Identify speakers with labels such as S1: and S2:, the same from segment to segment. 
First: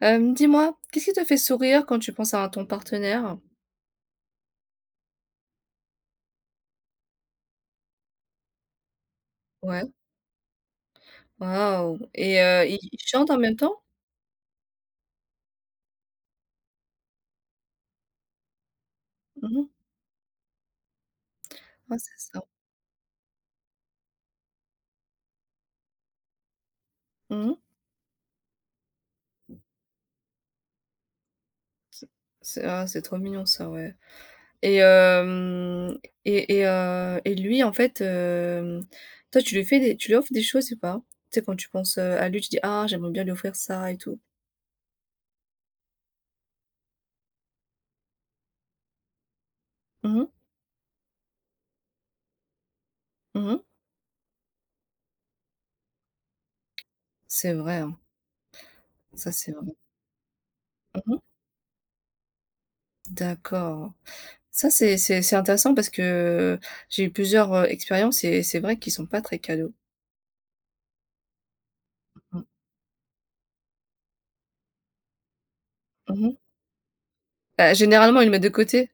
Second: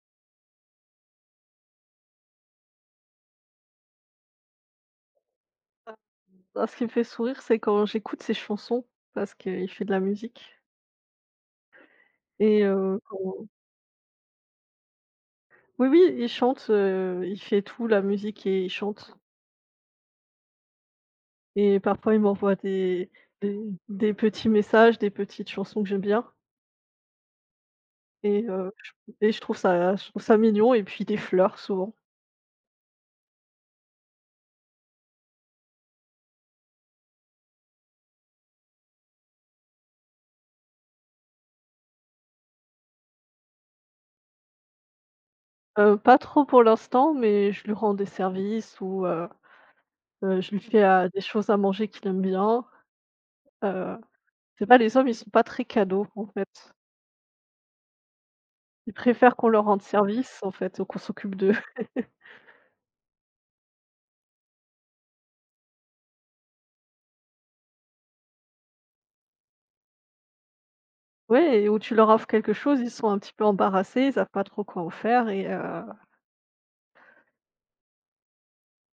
S1: Dis-moi, qu'est-ce qui te fait sourire quand tu penses à ton partenaire?
S2: Bah, ce qui me fait sourire, c'est quand j'écoute ses chansons, parce qu'il fait
S1: Ouais,
S2: de la musique.
S1: waouh,
S2: Et
S1: ils chantent en
S2: quand
S1: même temps?
S2: Oui, oui, il chante, il fait tout, la musique et il chante.
S1: Mmh mh.
S2: Et
S1: Ouais, c'est
S2: parfois il
S1: ça.
S2: m'envoie des des petits messages, des petites chansons que j'aime bien.
S1: Mmh.
S2: et heu, je et je trouve ça mignon et puis des fleurs souvent.
S1: C'est trop mignon ça, ouais, et hem et lui, en fait, toi, tu lui offres des choses ou pas? Tu sais, quand tu penses, à lui, tu dis: «Ah, j'aimerais bien lui offrir ça et tout».
S2: Pas trop pour l'instant, mais je lui rends des services. Ou
S1: Mmh mh.
S2: Je lui fais à des choses à manger qu'il aime bien.
S1: Mmh.
S2: Heu, je pas, Les hommes, ils sont pas très cadeaux, en fait.
S1: C'est vrai, hein.
S2: Ils
S1: Ça,
S2: préfèrent qu'on
S1: c'est
S2: leur
S1: vrai.
S2: rende service en fait, ou qu'on
S1: Mmh.
S2: s'occupe d'eux.
S1: D'accord. Ça, c'est intéressant, parce que j'ai eu plusieurs, expériences et c'est vrai qu'ils sont pas très cadeaux.
S2: Ouais, et où tu leur offres
S1: Mmh.
S2: quelque chose, ils sont un petit peu embarrassés, ils savent pas trop quoi en faire.
S1: Mmh mh. Bah, généralement, ils le mettent de côté.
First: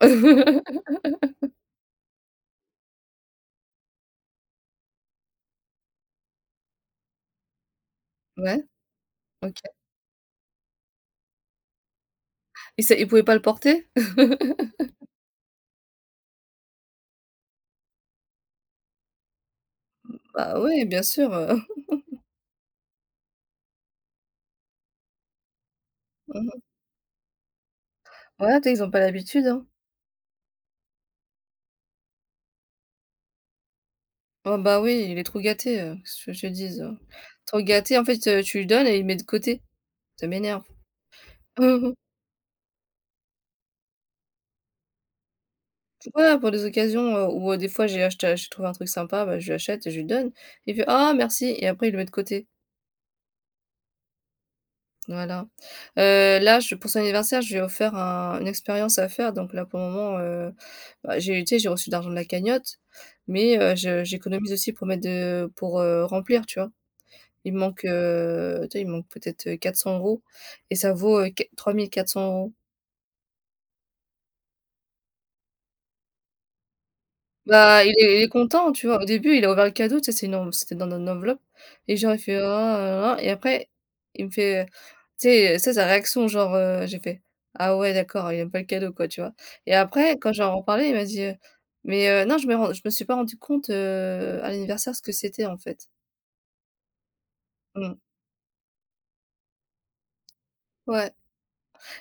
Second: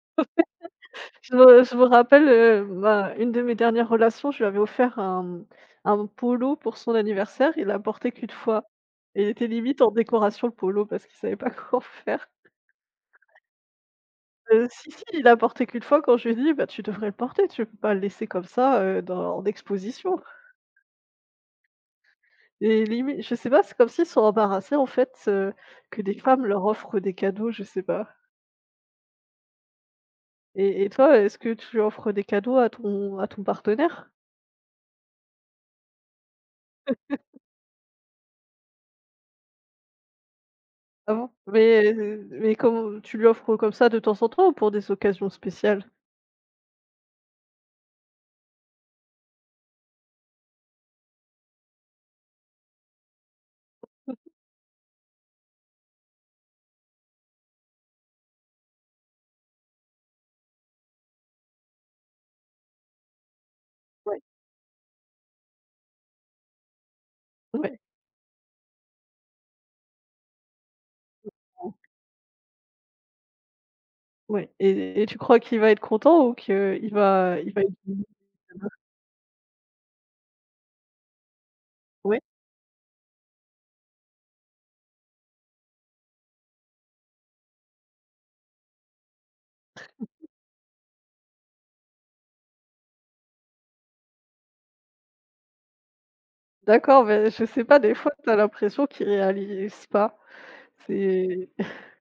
S2: Je me rappelle, ma une de mes dernières relations, je lui avais offert un, un polo pour son anniversaire. Il l'a porté qu'une fois
S1: Ouais,
S2: et il était
S1: OK.
S2: limite en décoration le polo parce qu'il savait pas quoi en faire.
S1: Et c'est ils pouvaient pas le porter?
S2: Si, si, il l'a porté qu'une fois quand je lui ai dit: «Bah, tu devrais le porter, tu peux pas le laisser comme ça, dans en exposition».
S1: Bah, ouais, bien sûr.
S2: Et limi je sais pas, c'est comme s'ils sont embarrassés, en fait, que des
S1: Mmh
S2: femmes
S1: mh.
S2: leur offrent des cadeaux, je sais pas.
S1: Ouais, tu sais, ils ont pas l'habitude, hein.
S2: Et toi, est-ce que tu offres des cadeaux à ton partenaire?
S1: Ah bah, oui, il est trop gâté, qu'est-ce que je te dise? Trop gâté, en fait, tu lui donnes et il met de côté. Ça m'énerve.
S2: Ah bon?
S1: Mmh
S2: Mais
S1: mh.
S2: heu, mais comment tu lui offres comme ça, de temps en temps ou pour des occasions spéciales?
S1: Ouais, pour des occasions, des fois j'ai trouvé un truc sympa, bah, je lui achète et je lui donne. Il fait: «Ah merci» et après il le met de côté. Voilà. Là, je pour son anniversaire, je lui ai offert un une expérience à faire, donc là, pour le moment, bah, j'ai tu sais, j'ai reçu de l'argent de la cagnotte, mais je
S2: Ouais,
S1: j'économise aussi pour mettre de pour, remplir, tu vois? Il me
S2: ouais,
S1: manque, tu sais, il me manque peut-être, 400 euros, et ça vaut, qu 3 400 euros.
S2: ouais, et tu crois qu'il va être content ou qu'il va être
S1: Bah, il est il est content, tu vois? Au début, il a ouvert le cadeau, tu sais, c'était dans une enveloppe, et genre
S2: ouais?
S1: il fait: «Oh là là», et après il me fait, tu sais, ça sa réaction genre, j'ai fait: «Ah ouais d'accord, il aime pas le cadeau quoi», tu vois? Et après, quand j'en reparlais, il m'a dit: «Mais, non, je me suis pas rendu compte, à l'anniversaire ce que c'était, en fait».
S2: D'accord, mais je sais pas, des
S1: Mmh.
S2: fois, tu as l'impression qu'ils réalisent pas.
S1: Ouais,
S2: C'est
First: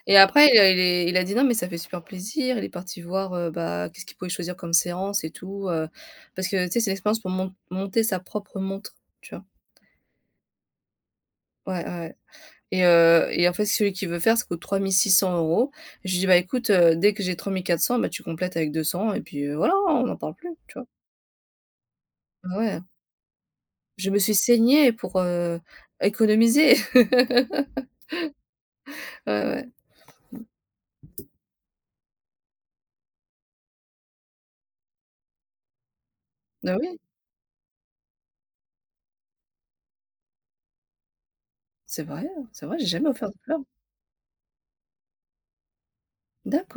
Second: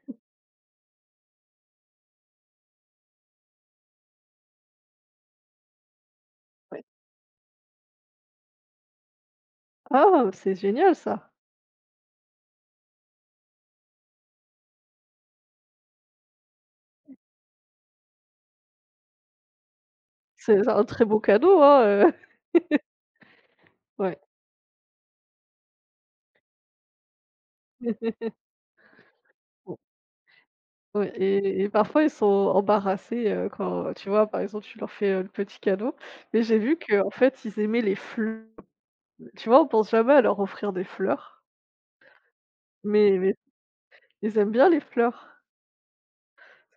S1: et après il a dit: «Non mais ça fait super plaisir». Il est parti voir, bah, qu'est-ce qu'il pouvait choisir comme séance et tout, parce que tu sais,
S2: Ouais.
S1: c'est l'expérience pour monter sa propre montre, tu vois?
S2: Ah! C'est génial ça!
S1: Ouais, ouais, ouais. Et en fait, celui qui veut faire, ça coûte 3 600 euros. Je lui dis: «Bah, écoute, dès que j'ai 3 400, bah, tu complètes avec 200 et puis, voilà, hein, on n'en parle plus»,
S2: C'est
S1: tu
S2: un
S1: vois?
S2: très beau cadeau, hein, heu,
S1: Bah, ouais, je
S2: ouais.
S1: me suis saignée pour, économiser. Ouais, ouais.
S2: O Ouais, et parfois ils sont embarrassés, quand, tu vois, par exemple, tu leur fais, le petit cadeau. Mais j'ai vu
S1: Bah, oui,
S2: que en fait, ils aimaient les fleurs. Tu vois, on pense jamais à leur offrir des fleurs,
S1: c'est vrai, hein, c'est vrai, j'ai jamais
S2: mais
S1: offert
S2: mais
S1: de fleurs.
S2: ils aiment bien les fleurs.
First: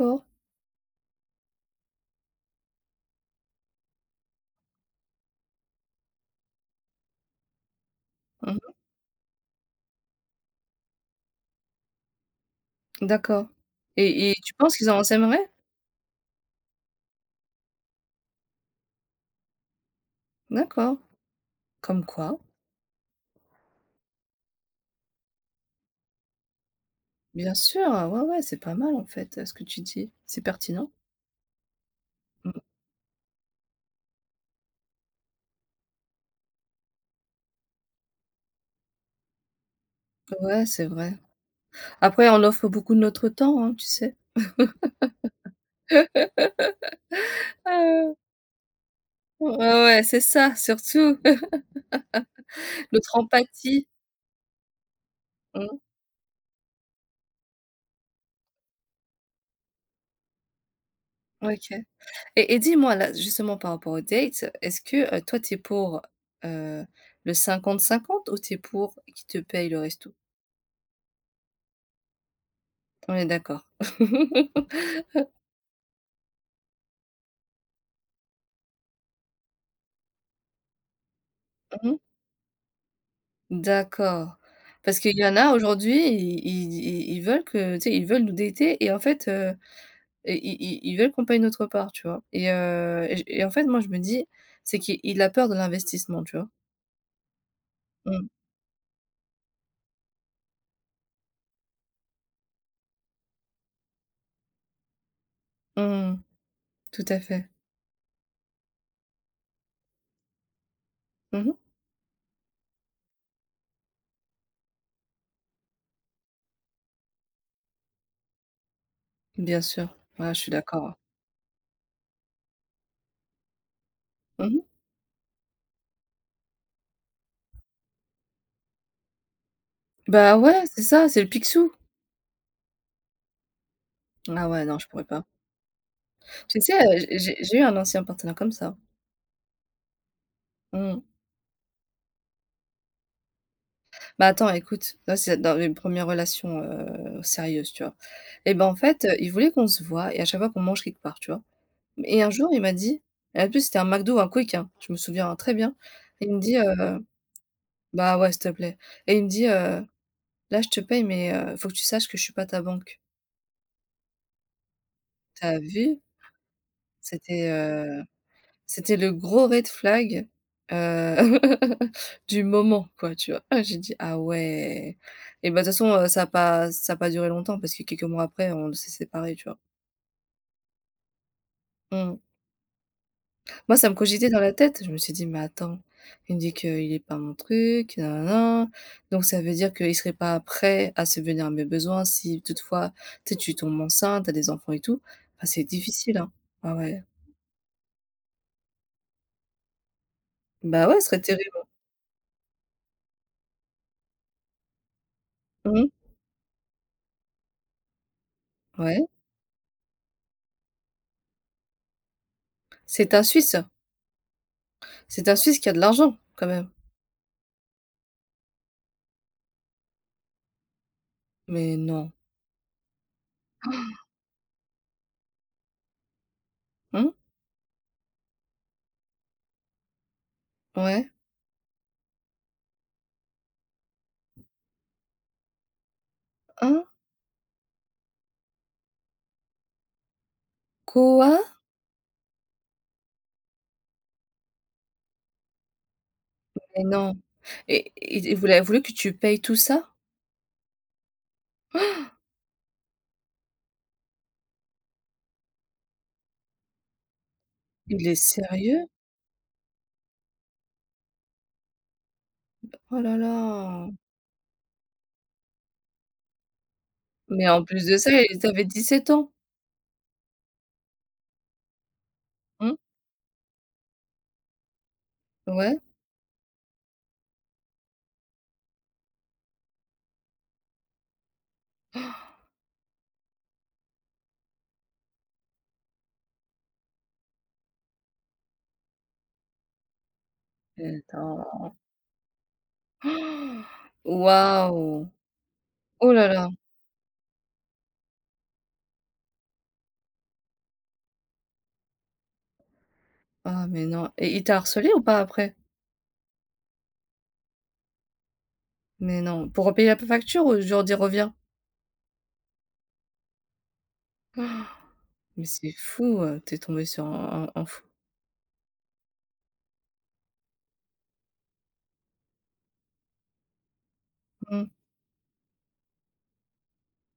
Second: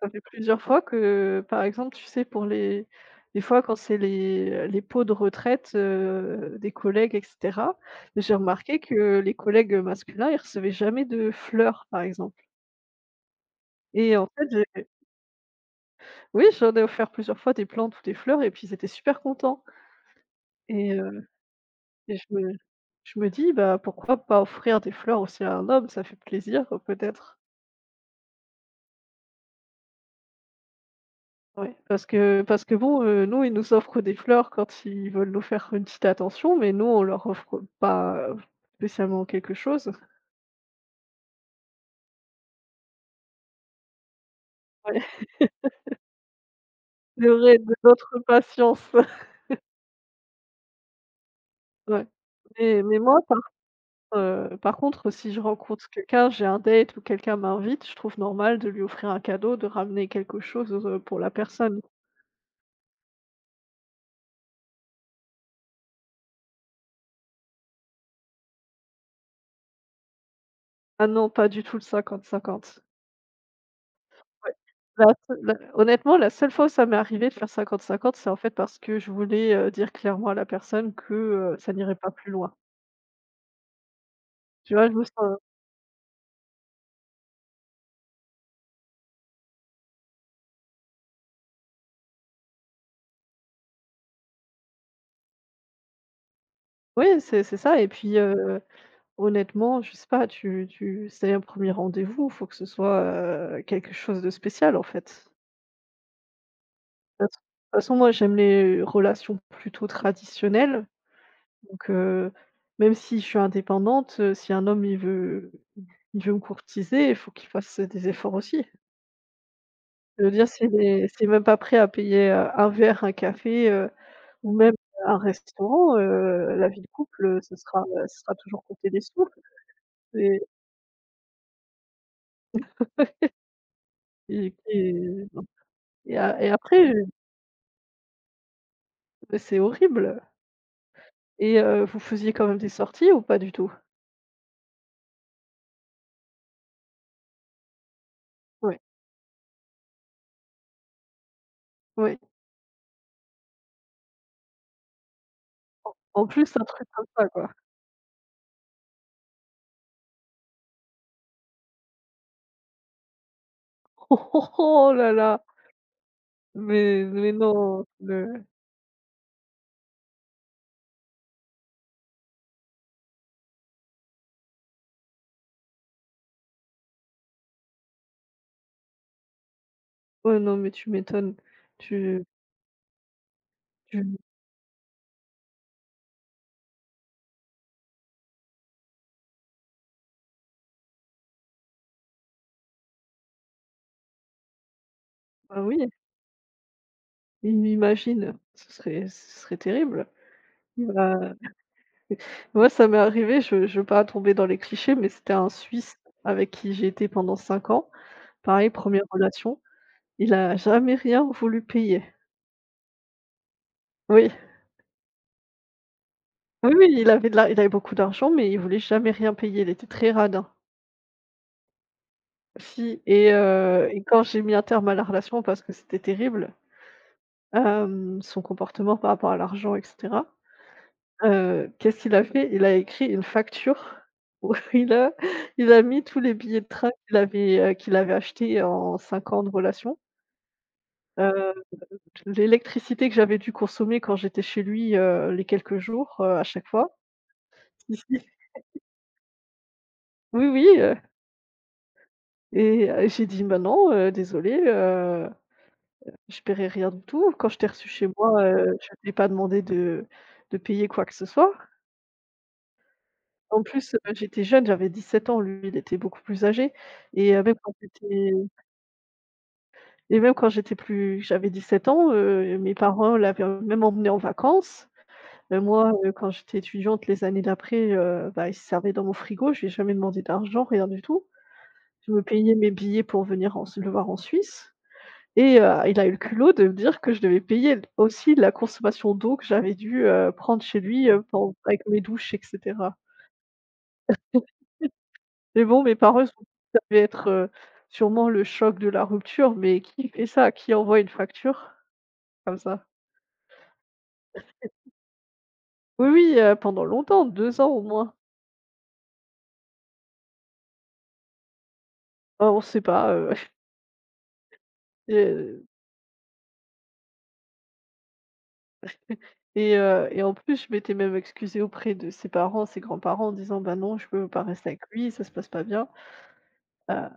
S2: Ça fait plusieurs fois que, par exemple, tu sais, pour les des fois quand c'est les pots de retraite, des collègues et cetera, j'ai
S1: Mmh.
S2: remarqué que les collègues masculins, ils recevaient jamais de fleurs, par exemple.
S1: D'accord,
S2: Et en
S1: et
S2: fait,
S1: tu penses
S2: j'ai
S1: qu'ils en s'aimeraient?
S2: oui, j'en ai offert plusieurs fois des plantes ou des fleurs et puis ils étaient super contents. Et
S1: D'accord.
S2: heu
S1: Comme
S2: et je
S1: quoi,
S2: me je me dis: «Bah, pourquoi pas offrir des fleurs aussi à un homme? Ça fait plaisir, peut-être».
S1: bien sûr, ouais, ouais, c'est pas mal, en fait, ce que tu dis. C'est pertinent.
S2: Ouais, parce que
S1: Mmh.
S2: parce que bon, nous, ils nous offrent des fleurs quand ils veulent nous faire une petite attention, mais nous, on leur offre pas, spécialement quelque chose.
S1: Ouais, c'est vrai. Après, on offre beaucoup de notre temps, hein, tu sais?
S2: Ouais, il y de
S1: Ah.
S2: notre patience.
S1: Ouais, ouais, c'est ça, surtout
S2: Ouais. Mais mais
S1: notre
S2: moi, par,
S1: empathie.
S2: heu, par contre, si je
S1: Mmh,
S2: rencontre quelqu'un, j'ai un date ou quelqu'un m'invite, je trouve normal de lui offrir un cadeau, de ramener quelque chose, pour la
S1: OK,
S2: personne.
S1: et dis-moi là, justement par rapport aux dates, est-ce que, toi, tu es pour, heu, le 50/50, ou tu es pour qui te paye le resto?
S2: Ah non, pas du tout le cinquante cinquante.
S1: On est d'accord.
S2: Ouais. La seu la Honnêtement, la seule fois où ça m'est arrivé de faire cinquante cinquante, c'est en fait parce que je voulais, dire clairement à la personne que, ça n'irait
S1: Mmh,
S2: pas plus loin.
S1: d'accord.
S2: Tu vois? Je
S1: Parce
S2: me
S1: qu'il y en
S2: sens
S1: a aujourd'hui, ils veulent que tu sais, ils veulent nous dater, et en fait, i i ils ils veulent qu'on paye notre part, tu vois? Et en fait, moi, je me dis, c'est qu'il a peur de l'investissement, tu vois?
S2: Oui, c'est ça. Et puis,
S1: Mmh.
S2: honnêtement, je sais pas, tu tu c'est un premier rendez-vous, il faut que ce soit, quelque chose de spécial, en fait.
S1: Mmh. Tout à
S2: De toute
S1: fait.
S2: façon moi, j'aime les relations plutôt traditionnelles.
S1: Mmh mh.
S2: Donc même si je suis indépendante, si un homme, il veut me courtiser, il faut qu'il fasse des efforts aussi.
S1: Bien sûr.
S2: Je veux
S1: Ouais, je
S2: dire,
S1: suis d'accord.
S2: c'est même pas prêt à payer, un verre, un café,
S1: Mmh
S2: ou
S1: mh.
S2: même un restaurant. La vie de couple, ce sera toujours compter des sous.
S1: Bah,
S2: et
S1: ouais, c'est ça, c'est le Picsou. Ah
S2: et
S1: ouais, non, je
S2: et
S1: pourrais pas.
S2: non, et
S1: Tu sais,
S2: après,
S1: heu, j'ai eu un ancien partenaire comme ça.
S2: c'est horrible.
S1: Mmh.
S2: Vous faisiez quand même des sorties ou pas du tout?
S1: Bah, attends, écoute, là, c'est dans les premières relations, sérieuses, tu vois? Et ben, en
S2: Ouais,
S1: fait, il voulait qu'on se voie, et à chaque fois qu'on mange quelque part, tu vois?
S2: ouais.
S1: Et un jour, il m'a dit, et en plus c'était un McDo, un Quick, hein, je me souviens, hein, très bien.
S2: En
S1: Il me
S2: plus,
S1: dit,
S2: un truc
S1: heu:
S2: comme ça, quoi.
S1: «Bah, ouais, s'il te plaît», et il me dit: «Là, je te paye, mais, faut que tu saches que je suis pas ta banque».
S2: Oh là là!
S1: Tu as vu?
S2: Mais
S1: C'était,
S2: non,
S1: heu
S2: le
S1: C'était le gros red flag, heu, du moment quoi, tu vois? Ah, j'ai dit: «Ah ouais», et bah, de toute façon, ça a pas duré longtemps, parce que quelques mois après, on s'est séparés, tu vois?
S2: ouais, non, mais tu m'étonnes.
S1: Mmh.
S2: Tu
S1: Moi, ça me
S2: tu
S1: cogitait dans la tête. Je me suis dit: «Mais attends, il me dit qu'il est pas mon truc, na donc ça veut dire qu'il serait pas prêt à se venir à mes besoins si toutefois, tu sais, tu tombes enceinte, t'as des enfants et tout». Enfin,
S2: Bah
S1: c'est
S2: oui,
S1: difficile, hein. Ah ouais.
S2: i imagine, ce serait terrible. Il
S1: Bah ouais, ce serait
S2: va
S1: terrible.
S2: Ouais, ça m'est arrivé, je veux pas tomber dans les clichés, mais c'était un
S1: Mmh.
S2: Suisse avec qui j'ai été pendant 5 ans. Pareil, première
S1: Ouais.
S2: relation, il a jamais rien voulu payer.
S1: C'est un Suisse.
S2: Oui,
S1: C'est un Suisse qui a de l'argent quand même?
S2: oui, oui, il avait beaucoup d'argent, mais il voulait jamais rien payer, il était très radin.
S1: Mais non.
S2: Si, et quand j'ai mis un terme à la relation parce que c'était terrible,
S1: Mmh?
S2: son comportement par rapport à l'argent et cetera,
S1: Ouais?
S2: qu'est-ce qu'il a fait? Il a écrit une facture où il a mis tous les billets de
S1: Hein?
S2: train qu'il avait achetés en 5 ans de relation.
S1: Quoi?
S2: Heu, L'électricité que j'avais dû consommer quand j'étais chez lui, les quelques jours, à chaque
S1: Mais
S2: fois.
S1: non. Et
S2: Si, si.
S1: il voulait voulu que tu payes tout ça?
S2: Oui, oui. Et j'ai dit: «Bah non, désolé, je paierai rien du tout. Quand je t'ai reçu chez
S1: Il est
S2: moi,
S1: sérieux?
S2: je t'ai pas demandé de payer quoi que ce soit».
S1: Oh là
S2: En
S1: là!
S2: plus, j'étais jeune, j'avais 17 ans, lui, il était beaucoup plus âgé. et heu,
S1: Mais
S2: même
S1: en
S2: quand
S1: plus de ça,
S2: j'étais
S1: il tu 17 ans?
S2: Même quand j'étais plus, j'avais 17 ans, mes
S1: Mmh?
S2: parents l'avaient même emmené en vacances. Bah,
S1: Ouais?
S2: moi, quand j'étais étudiante, les années d'après, bah, ils se servaient dans mon frigo. Je n'ai jamais demandé d'argent, rien du tout. Je me payais mes billets pour venir en le voir en Suisse, il a eu le culot de me dire que je devais payer aussi la consommation d'eau que j'avais dû, prendre chez
S1: Mais
S2: lui, pen
S1: attends.
S2: avec mes douches et cetera.
S1: Waouh!
S2: Mais bon, mes
S1: Oh
S2: parents, ils
S1: là
S2: sont
S1: là!
S2: ça devait être, sûrement le choc de la rupture, mais qui fait ça? Qui envoie une facture comme ça?
S1: Ah mais non, et il t'a harcelé ou pas après?
S2: Oui, oui, pendant longtemps, 2 ans au moins.
S1: Mais non. Pour repayer la facture, ou genre dit: «Reviens»?
S2: Bah, on ne sait pas,
S1: Mais c'est fou, tu es tombé sur un fou.
S2: Et en plus, je m'étais même excusée auprès de ses parents, ses grands-parents en disant: «Bah non, je peux pas
S1: Mmh.
S2: rester avec lui, ça se passe pas bien». Heu,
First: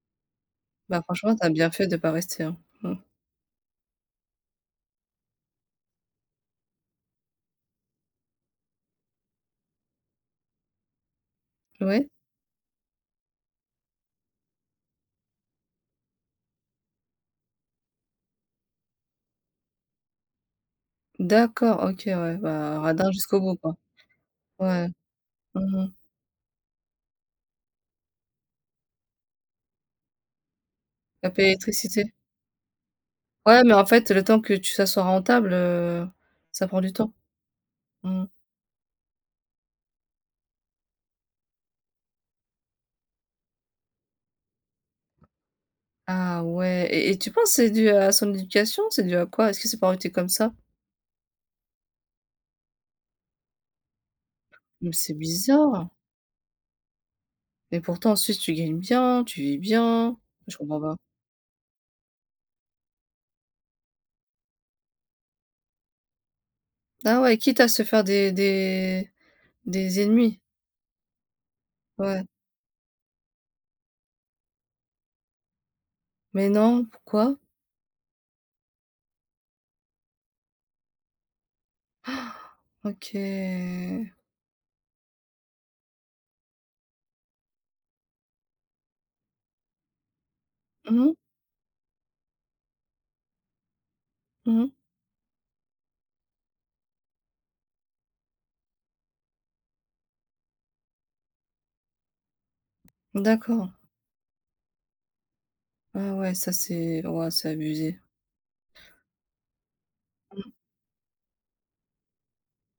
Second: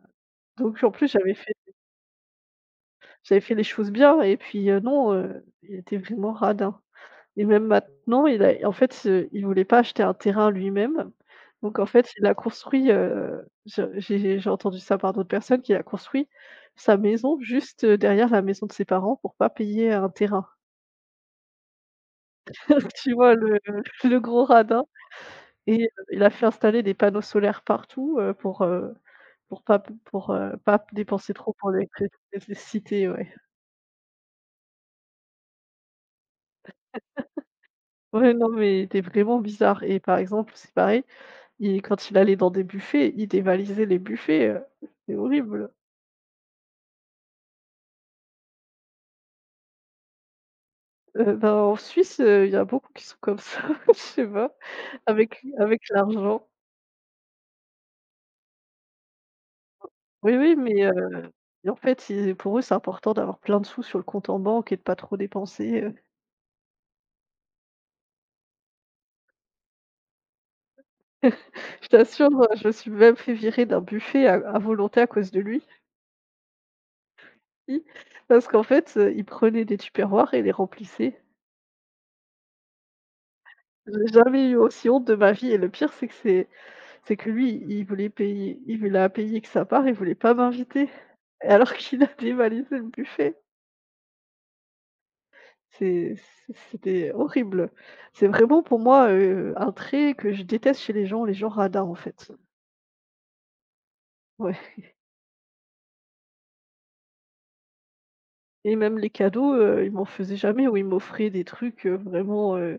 S2: donc en
S1: Bah,
S2: plus, j'avais
S1: franchement, tu as
S2: fait
S1: bien fait de pas rester, hein. Mmh.
S2: j'avais fait les choses bien et puis, non, il était vraiment radin. Et même maintenant, il a en fait, il voulait pas acheter un terrain lui-même. Donc en fait,
S1: Oui?
S2: il a construit, je j'ai entendu ça par d'autres personnes, qu'il a construit sa maison juste, derrière la maison de ses parents pour pas payer un terrain.
S1: D'accord, OK, ouais, bah, radin
S2: Tu vois
S1: jusqu'au bout,
S2: le
S1: quoi.
S2: le gros radin?
S1: Ouais. Mmh mh.
S2: Il a fait installer des panneaux solaires partout, pour pas dépenser
S1: Cap
S2: trop pour
S1: électricité.
S2: l'électricité, ouais.
S1: Ouais, mais en fait, le temps que tu ça soit rentable, ça prend du temps. Mmh.
S2: Ouais, non, mais il était vraiment bizarre. Et par exemple, c'est pareil, il quand il allait dans des buffets, il dévalisait les buffets, c'est horrible.
S1: Ah ouais, et tu penses c'est dû à son éducation? C'est dû à quoi? Est-ce que ses parents étaient comme ça?
S2: Ben, en Suisse, il y a beaucoup qui sont comme ça, je sais pas,
S1: Mais c'est
S2: avec
S1: bizarre.
S2: l'argent.
S1: Mais pourtant en Suisse, tu gagnes bien, tu vis bien.
S2: Oui, oui,
S1: Je comprends
S2: mais
S1: pas.
S2: et en fait, ils pour eux, c'est important d'avoir plein de sous sur le compte en banque et de pas trop dépenser.
S1: Ah ouais, quitte à se faire des ennemis?
S2: Je
S1: Ouais.
S2: t'assure, je me suis même fait virer d'un buffet à volonté à cause de lui,
S1: Mais non, pourquoi?
S2: parce qu'en fait, il prenait des tupperwares et les remplissait.
S1: OK.
S2: J'ai jamais eu aussi honte de ma vie. Et le pire, c'est que lui, il voulait payer, il voulait à payer que sa part, il voulait pas m'inviter.
S1: Mmh mh,
S2: Et alors qu'il a dévalisé le buffet.
S1: mmh mh.
S2: C'était horrible. C'est vraiment pour moi, un trait que je déteste chez les gens radins, en fait.
S1: D'accord.
S2: Ouais,
S1: Ah ouais, ça c'est ouais, c'est abusé.
S2: et même les cadeaux, il m'en faisait jamais, ou il m'offrait des trucs, vraiment,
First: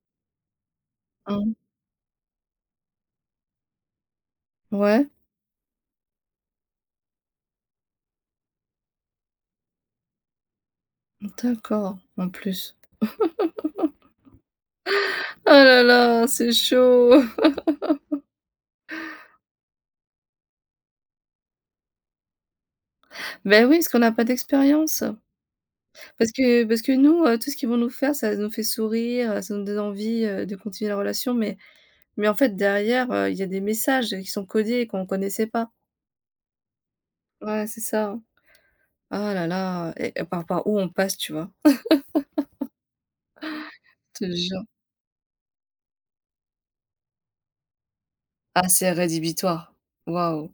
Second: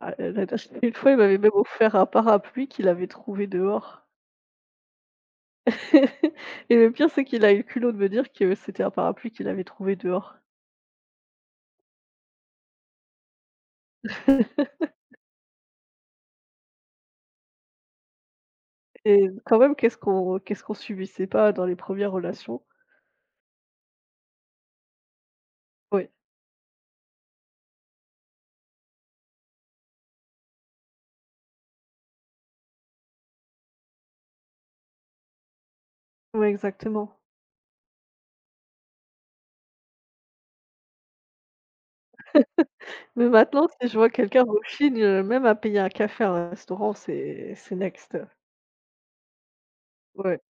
S2: ah, la dernière une fois, il m'avait même
S1: Mmh.
S2: offert un parapluie qu'il avait trouvé dehors.
S1: Ouais?
S2: Et le pire, c'est qu'il a eu le culot de me dire que c'était un parapluie qu'il avait trouvé dehors.
S1: D'accord, en plus. Oh là là, c'est chaud!
S2: Et quand même, qu'est-ce qu'on subissait pas dans les premières relations?
S1: Ben oui, parce qu'on n'a pas d'expérience.
S2: Oui.
S1: Parce que nous, tout ce qu'ils vont nous faire, ça nous fait sourire, ça nous donne envie, de continuer la relation, mais en fait derrière, il y a des messages qui sont codés et qu'on ne connaissait pas.
S2: Oui, exactement.
S1: Ouais, c'est ça. Ah là là, et par où on passe, tu vois?
S2: Mais maintenant, si je vois
S1: Je te
S2: quelqu'un
S1: jure.
S2: rechigne, même à payer un café à un restaurant, c'est next.
S1: Ah, c'est rédhibitoire.
S2: Ouais,
S1: Waouh!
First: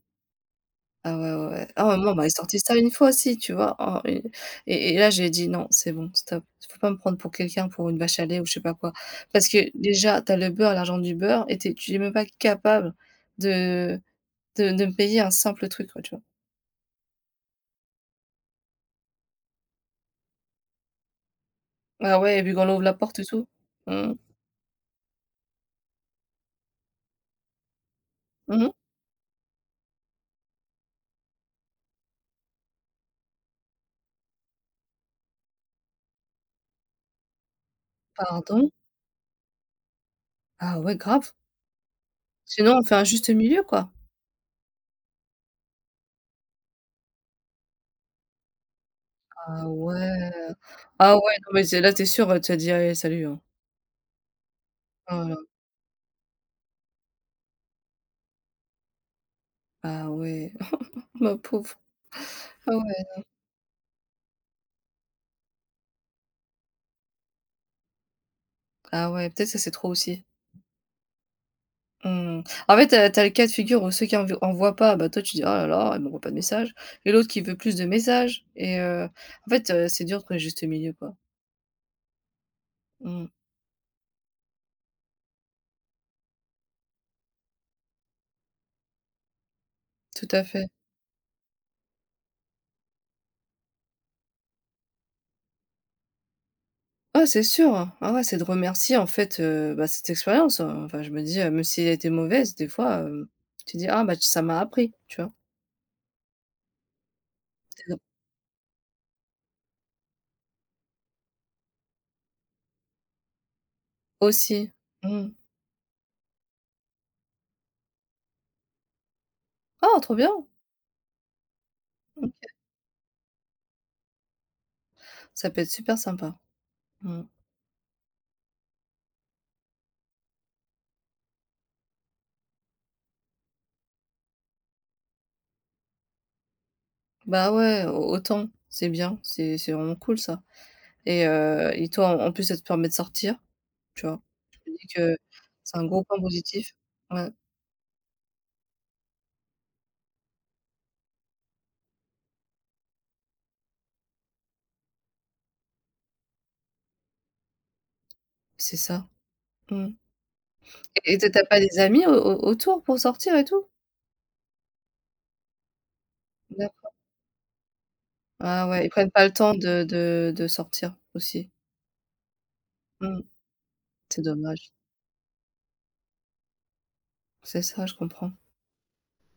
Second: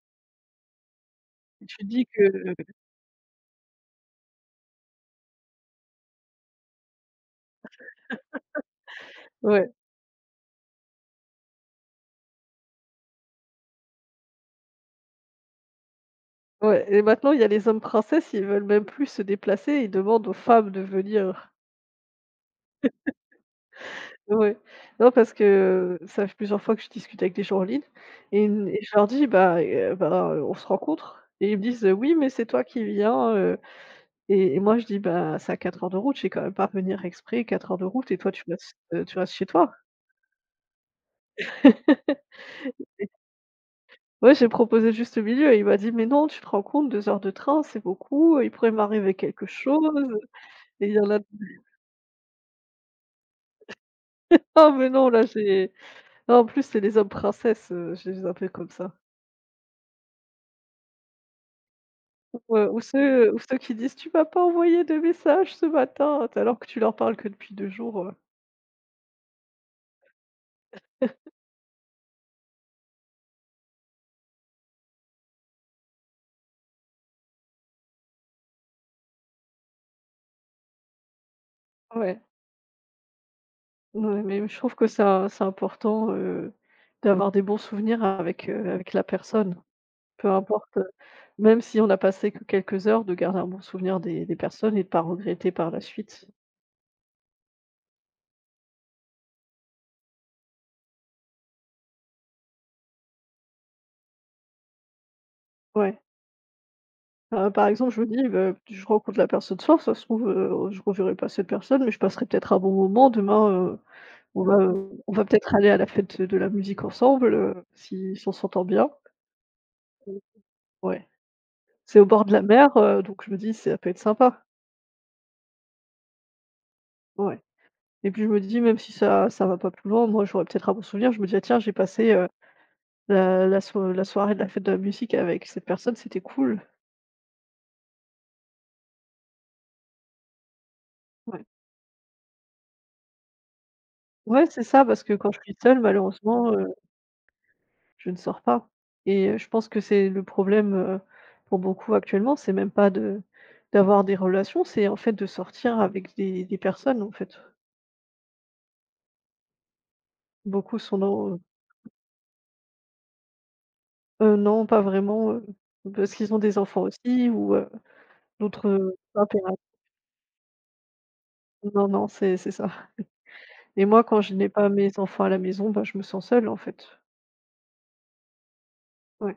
S1: Ah ouais, ouais, ouais.
S2: tu
S1: Ah,
S2: dis
S1: maman
S2: que
S1: m'avait sorti ça une fois aussi, tu vois? Oh, et là, j'ai dit: «Non, c'est bon, stop. Faut pas me prendre pour quelqu'un, pour une vache à lait ou je sais pas quoi». Parce que
S2: ouais,
S1: déjà, t'as le beurre, l'argent du beurre, et t'es tu es même pas capable de me payer un simple truc, quoi, tu vois?
S2: ouais, et maintenant, il y a les hommes princesses, ils veulent même plus se déplacer, ils demandent aux femmes de venir.
S1: Ah ouais, et puis quand on ouvre la porte et tout. Mmh.
S2: Ouais. Non, parce que ça fait plusieurs fois que je discute avec des gens en ligne. et n
S1: Mmh.
S2: et je leur dis: «Bah, ben, on se rencontre?» Et ils me disent: «Oui, mais c'est toi qui viens,» Et moi je dis: «Bah, c'est à 4 heures de route, je vais quand même pas venir exprès 4 heures de route et toi
S1: Pardon?
S2: tu restes chez toi».
S1: Ah ouais, grave. Sinon, on fait un juste milieu, quoi.
S2: Ouais, j'ai proposé le juste le milieu et il m'a dit: «Mais non, tu te rends compte, 2 heures de train, c'est beaucoup, il pourrait m'arriver quelque
S1: Ah
S2: chose».
S1: ouais.
S2: Et il y en
S1: Ah
S2: a.
S1: ouais, non mais c'est là, t'es sûr, tu as dit: «Allez, salut, hein».
S2: Ah, mais non, là,
S1: Oh là,
S2: j'ai non, en plus c'est les hommes princesses, je les appelle comme ça.
S1: ah ouais, ma pauvre.
S2: Ou, heu,
S1: Ah
S2: ou
S1: ouais.
S2: ceux ou ceux qui disent: «Tu m'as pas envoyé de message ce matin», alors que tu leur parles que depuis 2 jours.
S1: Ah ouais, peut-être ça, c'est trop aussi. Mmh. En fait, t'as as tu as le cas de figure où ceux qui en envoient pas, bah, toi tu dis: «Oh là là, elle m'envoie pas de message», et l'autre qui veut plus de messages. En fait, c'est dur de trouver le juste milieu, quoi.
S2: Ouais,
S1: Mmh.
S2: ouais, mais je trouve que ça, c'est important, d'avoir des bons souvenirs avec la personne. Peu
S1: Tout à fait.
S2: importe, même si on a passé que quelques heures, de garder un bon souvenir des personnes et de pas regretter par la suite.
S1: Ah, c'est sûr! Hein. Ah ouais, c'est de remercier en fait, bah, cette expérience, enfin je me dis, même si elle était mauvaise des fois, tu dis: «Ah bah, ça m'a appris», tu vois?
S2: Ouais. Par
S1: C'est
S2: exemple,
S1: drôle.
S2: je me dis: «Beh, je rencontre la personne ce soir, ça se trouve, je reverrai pas cette personne, mais je passerai peut-être un bon moment demain, heu» On va,
S1: Aussi.
S2: heu, on va
S1: Mmh.
S2: peut-être aller à la fête de la musique ensemble, si on s'entend bien.
S1: Ah, trop
S2: Mmh.
S1: bien!
S2: Ouais. C'est au bord
S1: Mmh.
S2: de la mer, donc je me dis: «Ça peut être sympa».
S1: Ça peut être super sympa. Mmh.
S2: Ouais, et puis je me dis, même si ça va pas plus loin, moi j'aurais peut-être un bon souvenir. Je me dis: «Ah tiens, j'ai passé, la soirée de la fête de la musique avec cette personne, c'était cool».
S1: Bah, ouais, au autant, c'est bien, c'est vraiment cool ça, et
S2: Ouais.
S1: heu et toi en plus ça te permet de sortir. Tu vois?
S2: Ouais, c'est
S1: Je me
S2: ça,
S1: dis
S2: parce que
S1: que
S2: quand je suis
S1: c'est
S2: seule,
S1: un gros point
S2: malheureusement,
S1: positif. Ouais,
S2: je ne sors pas. Je pense que c'est le problème, pour beaucoup actuellement, c'est même pas de d'avoir des relations, c'est en fait de sortir avec des personnes, en fait.
S1: c'est ça. Mmh,
S2: Beaucoup sont
S1: et tu
S2: dans, heu
S1: as pas des amis au au autour pour sortir et tout?
S2: non, pas vraiment, parce qu'ils ont des enfants
S1: D'accord.
S2: aussi ou, d'autres,
S1: Ah ouais, ils prennent pas le temps
S2: impératifs.
S1: de sortir aussi.
S2: Non, non, c'est ça.
S1: Mmh.
S2: Et moi quand
S1: C'est
S2: je n'ai pas
S1: dommage.
S2: mes enfants à la maison, bah, je me sens seule en fait.
S1: C'est ça, je comprends.
S2: Ouais.